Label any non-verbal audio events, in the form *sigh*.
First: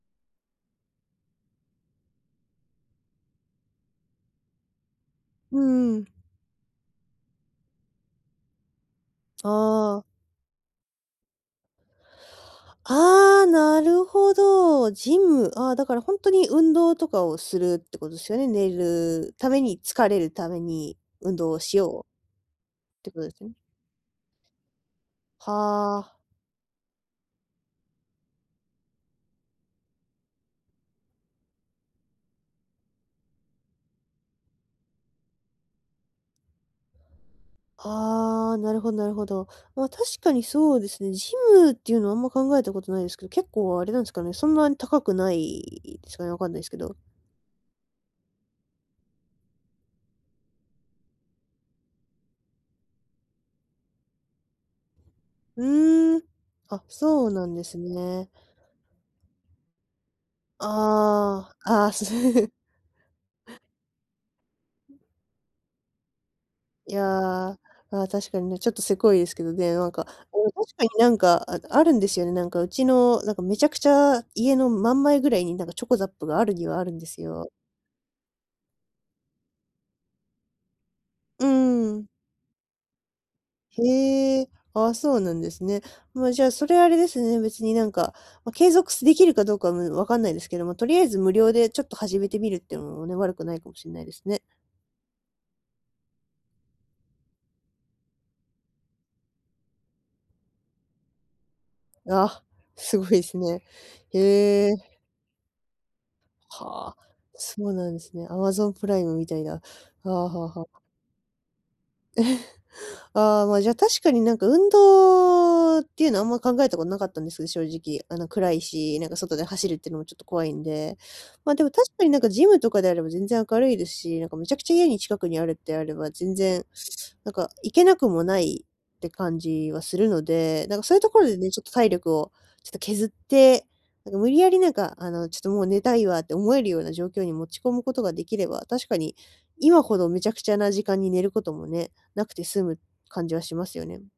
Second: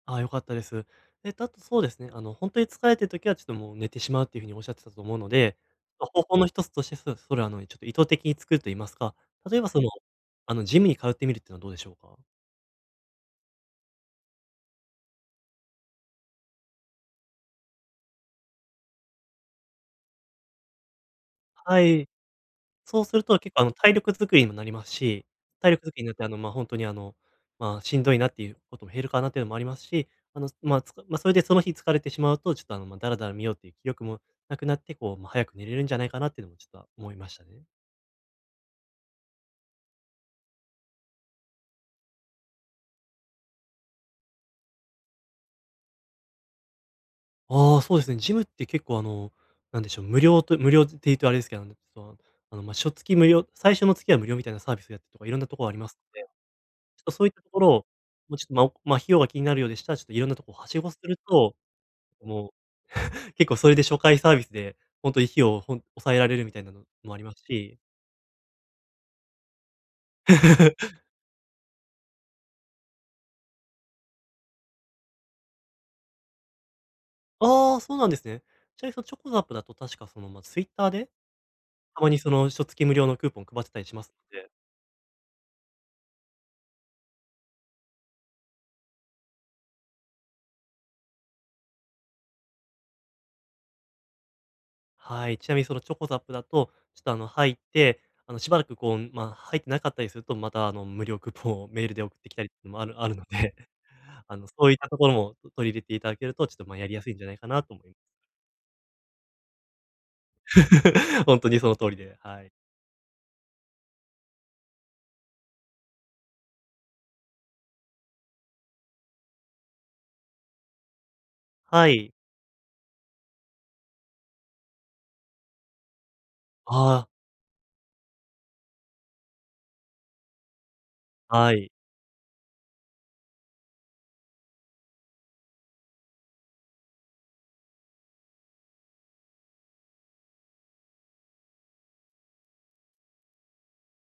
ああ、良かったです。えっと、あとそうですね、あの、ほんとに疲れてる時はちょっともう、寝てしまうっていうふうにおっしゃってたと思うので、うん。ま、方法のひとつとして、そそれあの、ちょっと意図的に作ると言いますか、例えばその、ああ。あの、ジムに通ってみるってのはどうでしょうか？ああ、なるほど。ジム。ああ、だからほんとに、運動とかをするってことですよね、寝るために、疲れるために運動をしはようい。そっうてすことるでと、すね？結構あの体力づくりにもなりますし、体力づくはりになっあ。て、あのま、ほんとに、あの、まあ、しんどいなっていうことも減るかなっていうのもありますし、あの、ま、つかま、それでその日疲れてしまうと、ちょっとあの、ま、ダラダラ見ようっていう気力もなくなって、こう、ま、早く寝れるんじゃないかなっていうのもちょっと思いましたね。ああ、なるほどなるほど。まあ、確かにそうですね。ジムっていうのはあんま考えたことないですけど、結構あれなんすかね、そんなに高くないですかね、わかんないですけど。ああ、そうですね。ジムって結構あの、なんでしょう、無料と無料っていうとあれですけど、あの、その、あの、ま、しょつき無料最初の月は無料みたいなサービスやってとか、いろんなとこうろありますのーん。で、あ、ちょっとそそういうったなとんこでろを、すね。もうちょっと、まま、費用が気になるようでしたら、ちょっといろんなとこをはしごするあと、あ。ああ、す *laughs* もう、*laughs* 結構それで初回サービスで、ほんとに費用をほん抑えられるみたいなのいもありますや。し。ああ、確かにね、ちょっとせこいですけどね。なんか、あ、確 *laughs* かになんか、ああるんですよね、なんかうちのなんか、めちゃくちゃ家の真ん前ぐらいになんか、chocoZAP があるにはあるんですよ。ああ、そうなんですね。ちなみにその chocoZAP だと確かその、ま、Twitter でうーたん。まにその、しょつき無料のクーポン配ってたりしますへので。え。ああ、そうなんですね。まあじゃあ、それあれですね、別になんか、ま、継続すできるかどうかむ分かんないですけども、とりあえず無料でちょっと始めてみるってのもね、悪くないかもしんないですね。はい。ちなみにその chocoZAP だと、ちょっとあの、入って、あの、しばらくこう、ま、入ってなかったりすると、また、あの、無料クーポンをメールで送っあてきあ、たりってのもあるすごあるいのすで、ね。あの、そへういったえ。ところもと取り入れていただけると、ちっと、ま、やはりあ。やすいんじゃないかなそうと思いなんます。ですね。アマゾンプライムみたいな。はあはあはあ。*laughs* ほんとにその通りで、はい。*chuckles* ああ、ま、じゃあ確かになんか、運動っていうのはあんま考えたことなかったんですけど、正直。あの暗いし、なんか外で走るってのもちょっと怖いんで。まあでも、確はかにい。なんかジムとかであれば全然明るいですし、なんかめちゃくちゃ家に近くにあるってあれば、全然、ああ。なんか行けなくもないって感じはするので、なんかそういうところでね、はちょっい。と体力をちょっと削って、なんか無理やりなんかあの、ちょっともう寝たいわって思えるような状況に持ち込むことができれば、確かに、今ほどめちゃくちゃな時間に寝ることもね、無くて済む感じはしますよね。